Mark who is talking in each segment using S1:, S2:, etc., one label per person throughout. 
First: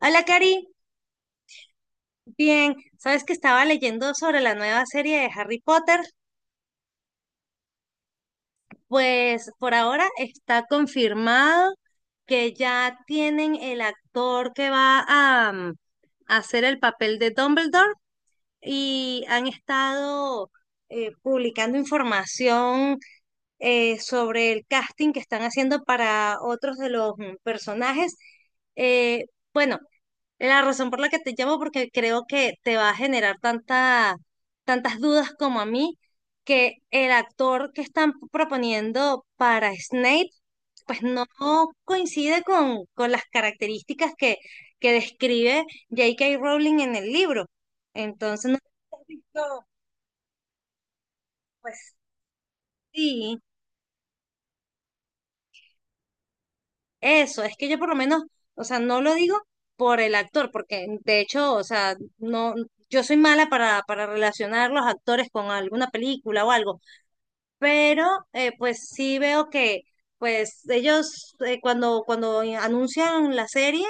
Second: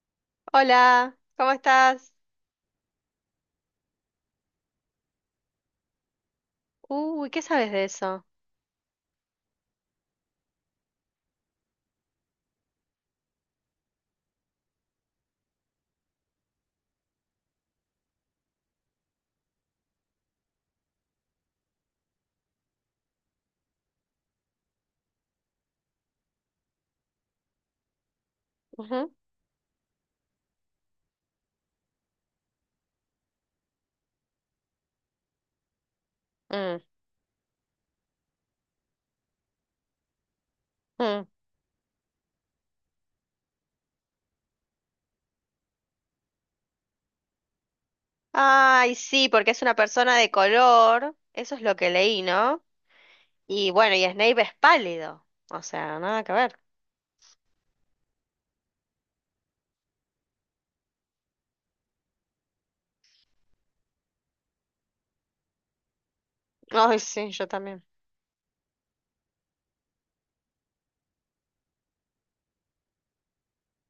S1: Hola, Cari.
S2: Hola, ¿cómo estás?
S1: Bien, sabes que estaba leyendo sobre la nueva serie de Harry Potter.
S2: Uy, ¿qué sabes de eso?
S1: Pues por ahora está confirmado que ya tienen el actor que va a, a hacer el papel de Dumbledore y han estado publicando información sobre el casting que están haciendo para otros de los personajes.
S2: Ujú,
S1: Eh, bueno, la razón por la que te llamo, porque creo que te va a generar tantas dudas como a mí, que
S2: mm,
S1: el actor que están proponiendo para Snape, pues no
S2: mm.
S1: coincide con las características que describe J.K. Rowling en el libro. Entonces, no sé
S2: Ay,
S1: si has
S2: sí, porque es
S1: visto,
S2: una persona de color, eso es lo que
S1: pues
S2: leí, ¿no?
S1: sí.
S2: Y bueno, y Snape es pálido, o sea, nada que ver.
S1: Eso, es que yo por lo menos, o sea, no lo digo por el actor, porque de hecho, o sea, no, yo soy mala para relacionar los actores con alguna película o algo,
S2: Ay, sí, yo también.
S1: pero pues sí veo que pues ellos cuando anuncian la serie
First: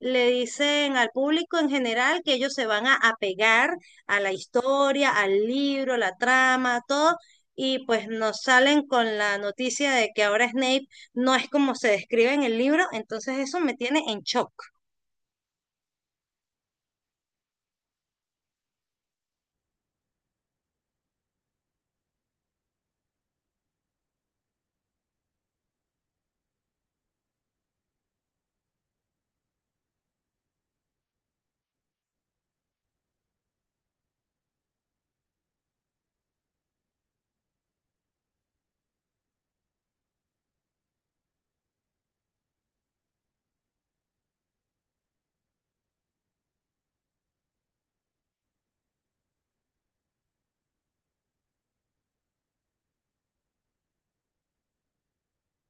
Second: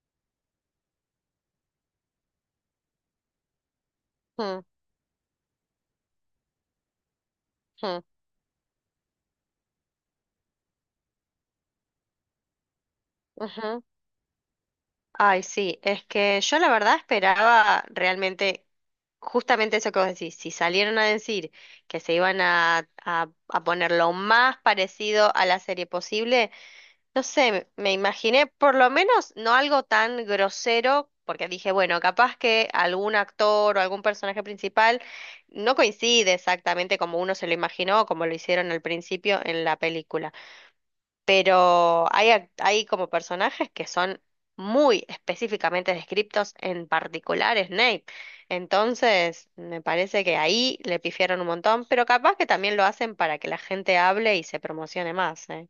S1: le dicen al público en general que ellos se van a apegar a la
S2: Mm,
S1: historia, al libro, la trama, todo, y
S2: mm,
S1: pues nos salen con la noticia de que ahora Snape no es como se describe en el libro, entonces eso me
S2: ujú.
S1: tiene en shock.
S2: Ay, sí, es que yo la verdad esperaba realmente justamente eso que vos decís, si salieron a decir que se iban a poner lo más parecido a la serie posible. No sé, me imaginé por lo menos no algo tan grosero, porque dije, bueno, capaz que algún actor o algún personaje principal no coincide exactamente como uno se lo imaginó o como lo hicieron al principio en la película, pero hay como personajes que son muy específicamente descriptos, en particular Snape. Entonces, me parece que ahí le pifiaron un montón, pero capaz que también lo hacen para que la gente hable y se promocione más, ¿eh?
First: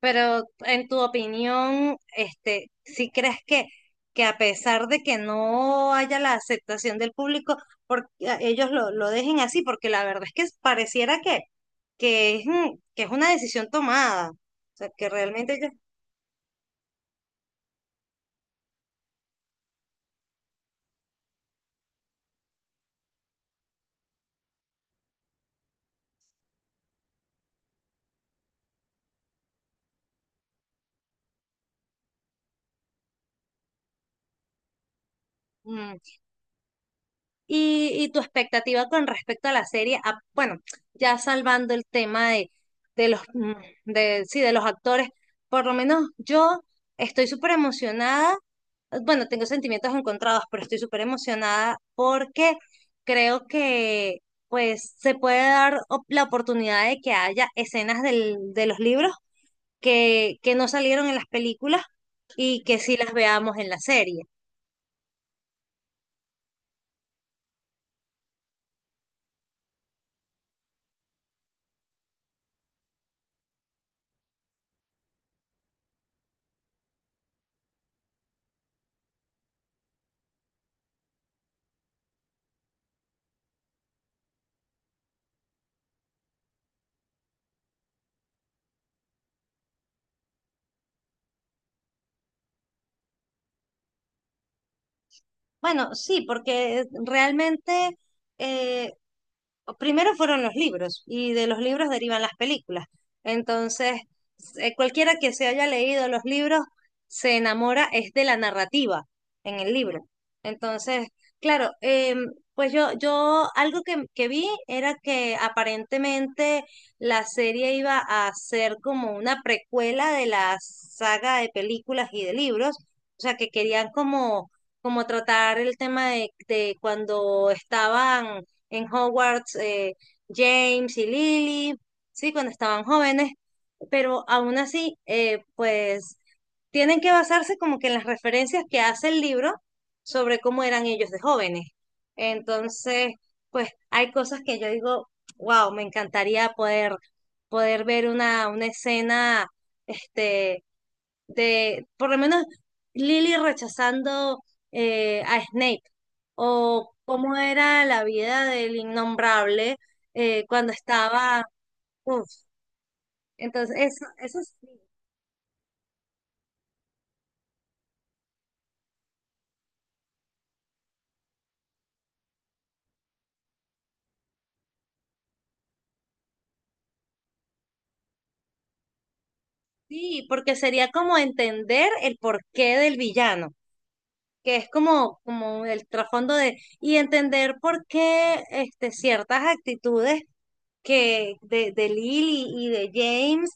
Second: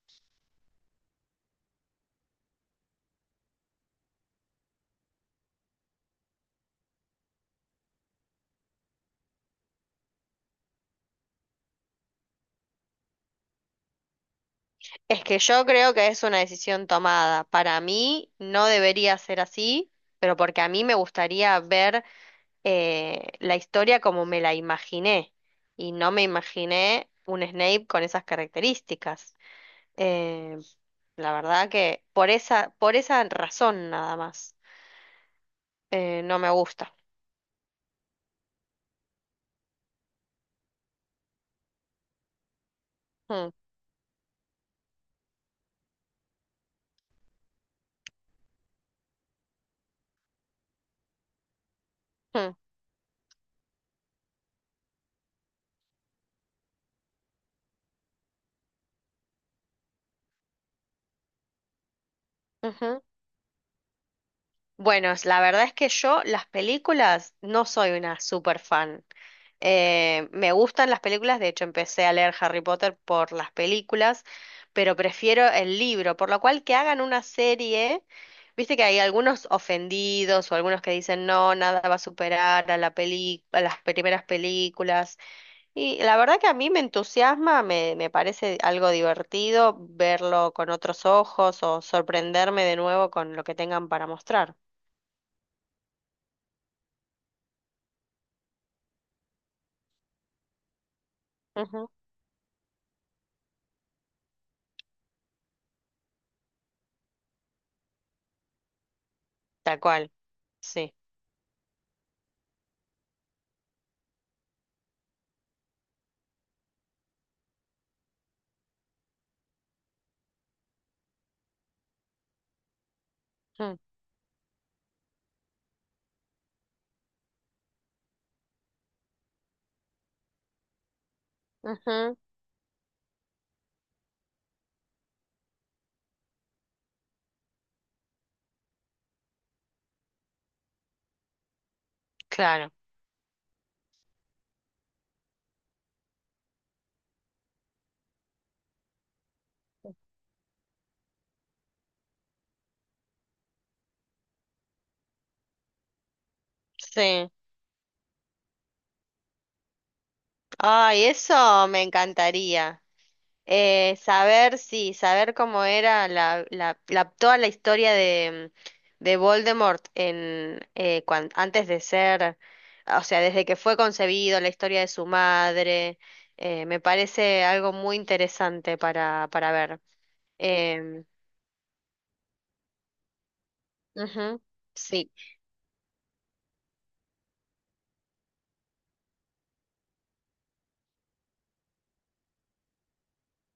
S1: Pero en tu opinión, este, si crees que a pesar de que no haya la aceptación del público, ellos lo dejen así, porque la verdad es que pareciera que es, que es una decisión tomada. O sea, que
S2: Es que
S1: realmente
S2: yo
S1: ellos...
S2: creo que es una decisión tomada. Para mí no debería ser así, pero porque a mí me gustaría ver la historia como me la imaginé. Y no me imaginé un Snape con esas características. Eh, la verdad que por esa razón nada más.
S1: Mm.
S2: No me gusta.
S1: Y tu expectativa con respecto a la serie, bueno, ya salvando el tema de los,
S2: Mm,
S1: de, sí, de los actores, por lo menos yo estoy súper emocionada, bueno, tengo sentimientos encontrados, pero estoy súper emocionada
S2: mm,
S1: porque creo que pues se puede dar la oportunidad de que haya escenas del, de los libros que no salieron en las películas y que sí
S2: ujú.
S1: las veamos en la serie.
S2: Bueno, la verdad es que yo las películas no soy una super fan. Me gustan las películas, de hecho empecé a leer Harry Potter por las películas, pero prefiero el libro, por lo cual que hagan una serie, viste que hay algunos ofendidos o algunos que dicen no, nada va a superar a la peli a las primeras películas, y la verdad que a mí me entusiasma, me parece algo divertido verlo con otros ojos o sorprenderme de nuevo con lo que tengan para mostrar.
S1: Bueno, sí, porque realmente, eh, primero fueron los libros y de los
S2: Ujú.
S1: libros derivan las películas. Entonces, cualquiera que se haya leído los libros se enamora es de la narrativa en el
S2: Tal
S1: libro.
S2: cual, sí.
S1: Entonces, claro, pues yo algo que vi era que aparentemente la serie iba a ser como una precuela de la saga de películas y de libros. O sea, que
S2: Mm,
S1: querían como, como tratar el tema de cuando estaban en Hogwarts James y Lily,
S2: ujú.
S1: sí, cuando estaban jóvenes, pero aún así, pues tienen que basarse como que en las referencias que hace el libro sobre cómo eran ellos de jóvenes.
S2: Claro,
S1: Entonces, pues hay cosas que yo digo, wow, me encantaría poder ver una escena, este, de, por lo menos Lily rechazando a Snape, o
S2: sí.
S1: cómo era la vida del innombrable cuando
S2: Ay,
S1: estaba,
S2: eso me
S1: uf,
S2: encantaría.
S1: entonces eso
S2: Saber,
S1: sí,
S2: sí, saber cómo era toda la historia de Voldemort en, antes de ser, o sea, desde que fue concebido, la historia de su madre, me parece algo muy interesante para ver.
S1: sí, porque sería
S2: Em,
S1: como entender el porqué del villano,
S2: Ujú,
S1: que es
S2: sí,
S1: como, como el trasfondo de, y entender por qué este, ciertas actitudes que de Lily y de James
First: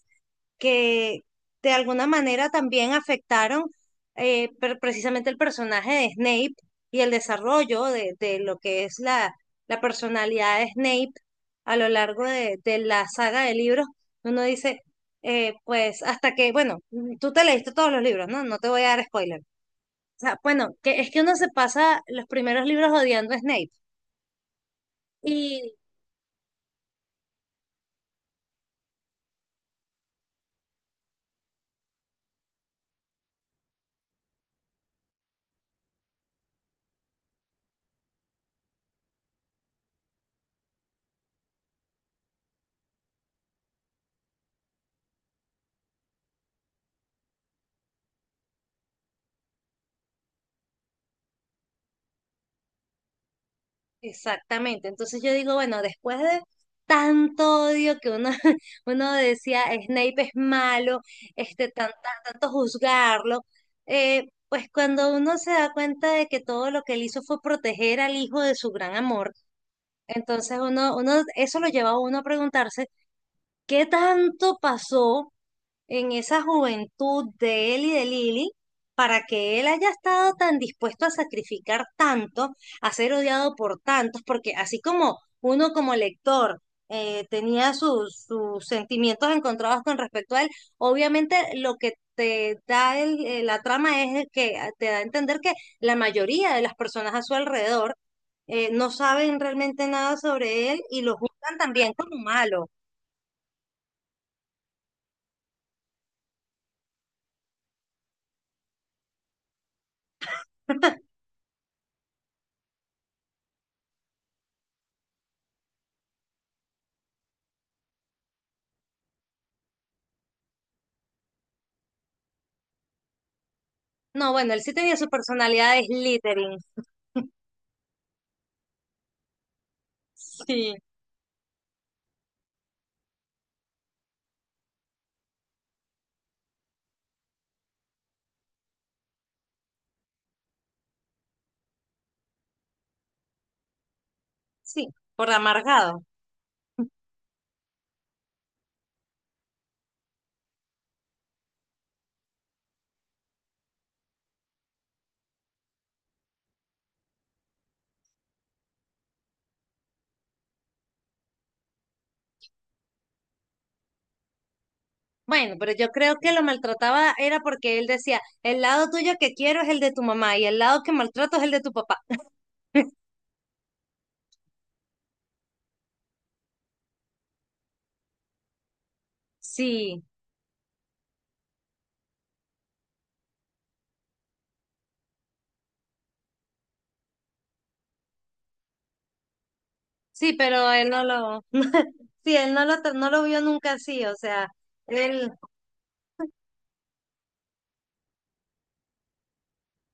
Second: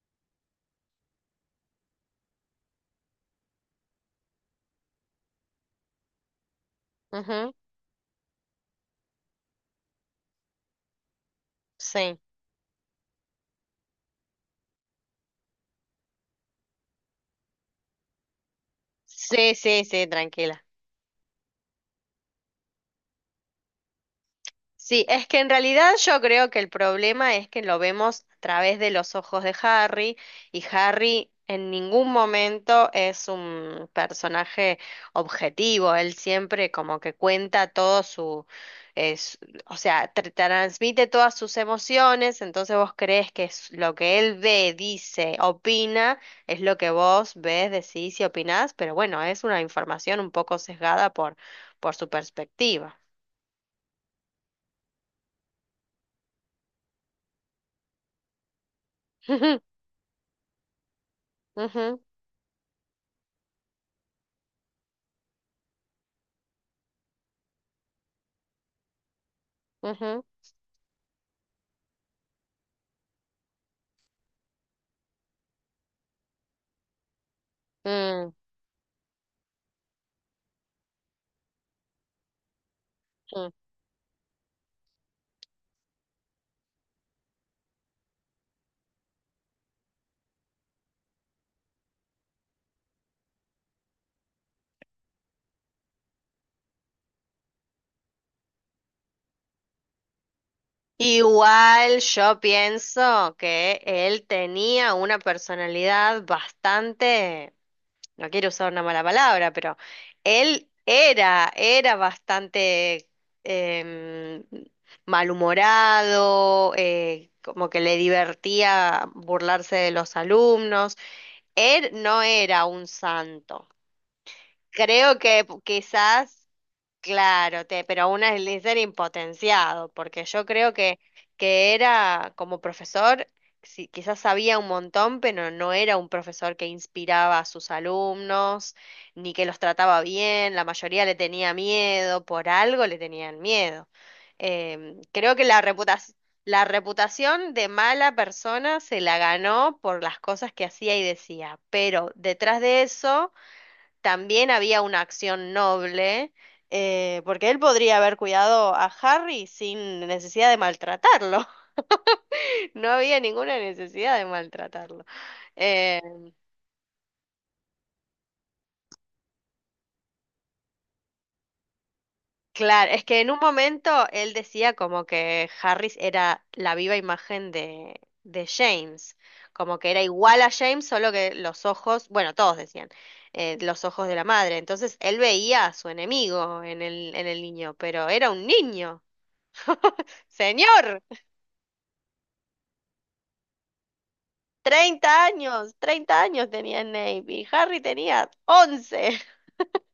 S1: que de alguna manera también afectaron precisamente el personaje de Snape y el
S2: ujú,
S1: desarrollo de lo que es la, la personalidad de Snape a lo
S2: sí,
S1: largo de la saga de libros. Uno dice, pues hasta que, bueno, tú te leíste todos los libros, ¿no? No te voy a dar spoiler.
S2: sí, sí, sí,
S1: O sea,
S2: tranquila.
S1: bueno, que es que uno se pasa los primeros libros odiando a Snape.
S2: Sí, es que en realidad yo creo que el problema es que lo vemos a través de los ojos de Harry y Harry en ningún momento es un personaje objetivo, él siempre como que cuenta todo su, es- o sea, transmite todas sus emociones, entonces vos crees que es lo que él ve, dice, opina, es lo que vos ves, decís y opinás, pero bueno, es una información un poco sesgada por su perspectiva.
S1: Exactamente. Entonces yo digo, bueno, después de tanto odio que uno, uno decía Snape es malo, este,
S2: Ujú.
S1: tanto juzgarlo, pues cuando uno se da cuenta de que todo lo que él hizo fue proteger al hijo de su gran amor,
S2: Ujú,
S1: entonces uno, eso lo lleva a uno a preguntarse, ¿qué tanto pasó en esa juventud de él y de
S2: mm,
S1: Lili, para que él haya estado tan dispuesto a sacrificar tanto, a ser
S2: mm.
S1: odiado por tantos? Porque así como uno como lector tenía sus, sus sentimientos encontrados con respecto a él, obviamente lo que te da la trama es el que te da a entender que la mayoría de las personas a su alrededor no saben realmente nada sobre él y lo juzgan también
S2: Igual
S1: como
S2: yo
S1: malo.
S2: pienso que él tenía una personalidad bastante, no quiero usar una mala palabra, pero él era, era bastante em, malhumorado, como que le divertía burlarse de los alumnos. Él no era un santo.
S1: No, bueno, él sí tenía su
S2: Creo que
S1: personalidad de
S2: quizás
S1: Slytherin.
S2: claro, te, pero un Slytherin impotenciado, porque yo
S1: Sí,
S2: creo que era como profesor, sí, quizás sabía un montón, pero no era un profesor que inspiraba a sus alumnos, ni que los trataba bien, la mayoría le tenía miedo, por algo le tenían miedo.
S1: sí,
S2: Em,
S1: por
S2: creo que
S1: amargado.
S2: la reputación de mala persona se la ganó por las cosas que hacía y decía, pero detrás de eso también había una acción noble, porque él podría haber cuidado a Harry sin necesidad de maltratarlo. No había ninguna necesidad de maltratarlo.
S1: Bueno, pero yo
S2: Eh,
S1: creo que lo maltrataba era porque él decía, el lado tuyo que quiero es el de tu mamá y el lado que maltrato es el de tu papá.
S2: claro, es que en un momento él decía como que Harris era la viva imagen de James, como que
S1: Sí,
S2: era igual a James, solo que los ojos, bueno, todos decían, los ojos de la madre. Entonces él veía a su enemigo en el niño, pero era un niño.
S1: sí, pero él
S2: Señor.
S1: no lo, sí, él no lo, no lo vio nunca así, o sea,
S2: 30
S1: él,
S2: años, 30 años tenía Navy. Harry tenía 11,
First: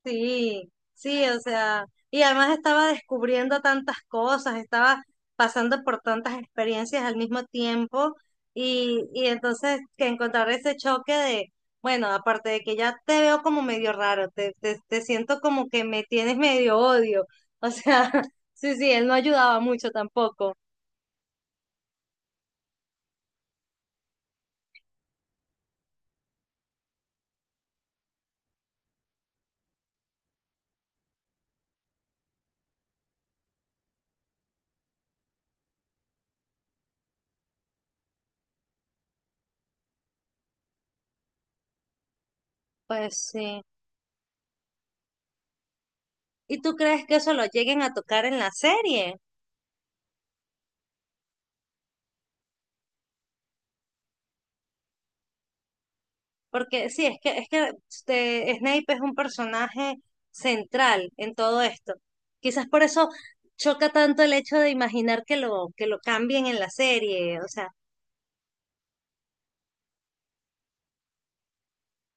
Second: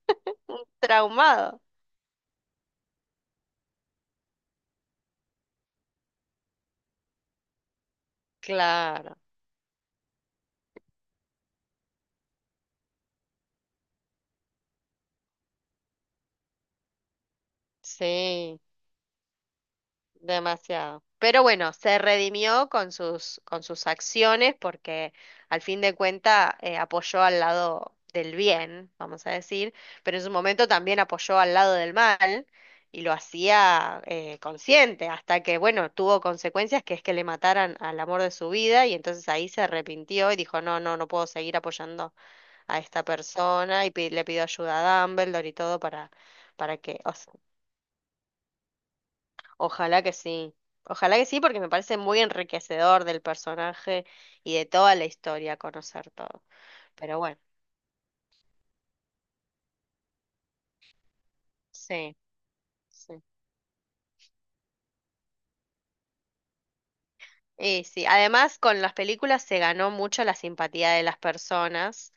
S1: sí, sí, o
S2: traumado.
S1: sea, y además estaba descubriendo tantas cosas, estaba pasando por tantas experiencias al mismo tiempo
S2: Claro,
S1: y entonces que encontrar ese choque de, bueno, aparte de que ya te veo como medio raro, te siento como que me tienes medio odio, o sea,
S2: sí,
S1: sí, sí, él no ayudaba mucho tampoco,
S2: demasiado. Pero bueno, se redimió con sus acciones porque al fin de cuentas apoyó al lado del bien, vamos a decir, pero en su momento también apoyó al lado del mal y lo hacía consciente hasta que, bueno, tuvo consecuencias que es que le mataran al amor de su vida y entonces ahí se arrepintió y dijo, no, no, no puedo seguir apoyando a esta
S1: pues sí.
S2: persona y le pidió ayuda a Dumbledore y todo
S1: ¿Y tú
S2: para que,
S1: crees
S2: o
S1: que eso
S2: sea,
S1: lo lleguen a tocar en la serie?
S2: ojalá que sí, ojalá que sí, porque me parece muy enriquecedor del personaje y de toda la historia conocer todo.
S1: Porque sí,
S2: Pero bueno,
S1: es que este, Snape es un personaje central en todo esto.
S2: sí,
S1: Quizás por eso
S2: sí.
S1: choca tanto el hecho de imaginar que lo cambien en la serie. O sea,
S2: Y sí, además con las películas se ganó mucho la simpatía de las personas.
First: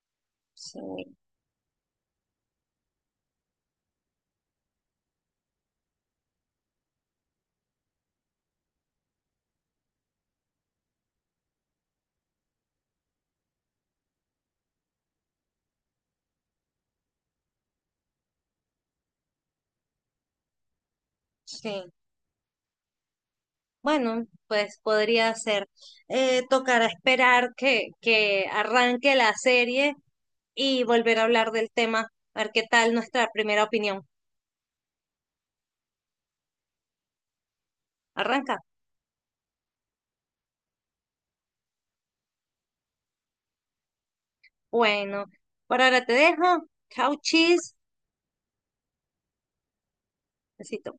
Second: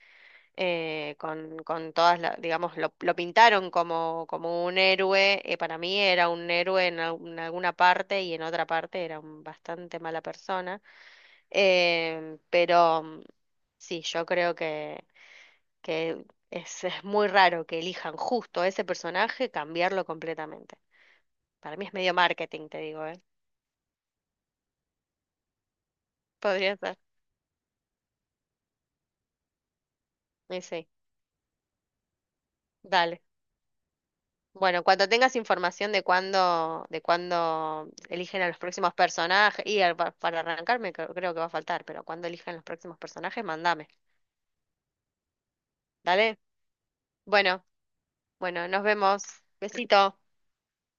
S1: sí,
S2: Con todas, digamos, lo pintaron como, como un héroe, para mí era un héroe en, en alguna parte y en otra parte era un bastante mala persona. Em, pero mm, sí, yo creo que es muy raro que elijan justo a ese personaje, cambiarlo completamente. Para mí
S1: sí.
S2: es medio marketing, te digo, ¿eh?
S1: Bueno, pues podría ser.
S2: Podría
S1: Tocará
S2: ser.
S1: esperar que arranque la serie
S2: Y
S1: y
S2: sí,
S1: volver a hablar del tema, a ver qué tal
S2: dale.
S1: nuestra primera opinión.
S2: Bueno, cuando tengas información de cuándo eligen a
S1: ¿Arranca?
S2: los próximos personajes, y para arrancarme creo, creo que va a faltar, pero cuando eligen los próximos personajes, mandame.
S1: Bueno, por ahora te
S2: ¿Dale?
S1: dejo. Chau,
S2: Bueno,
S1: chis.
S2: bueno, nos vemos. Besito.
S1: Besito.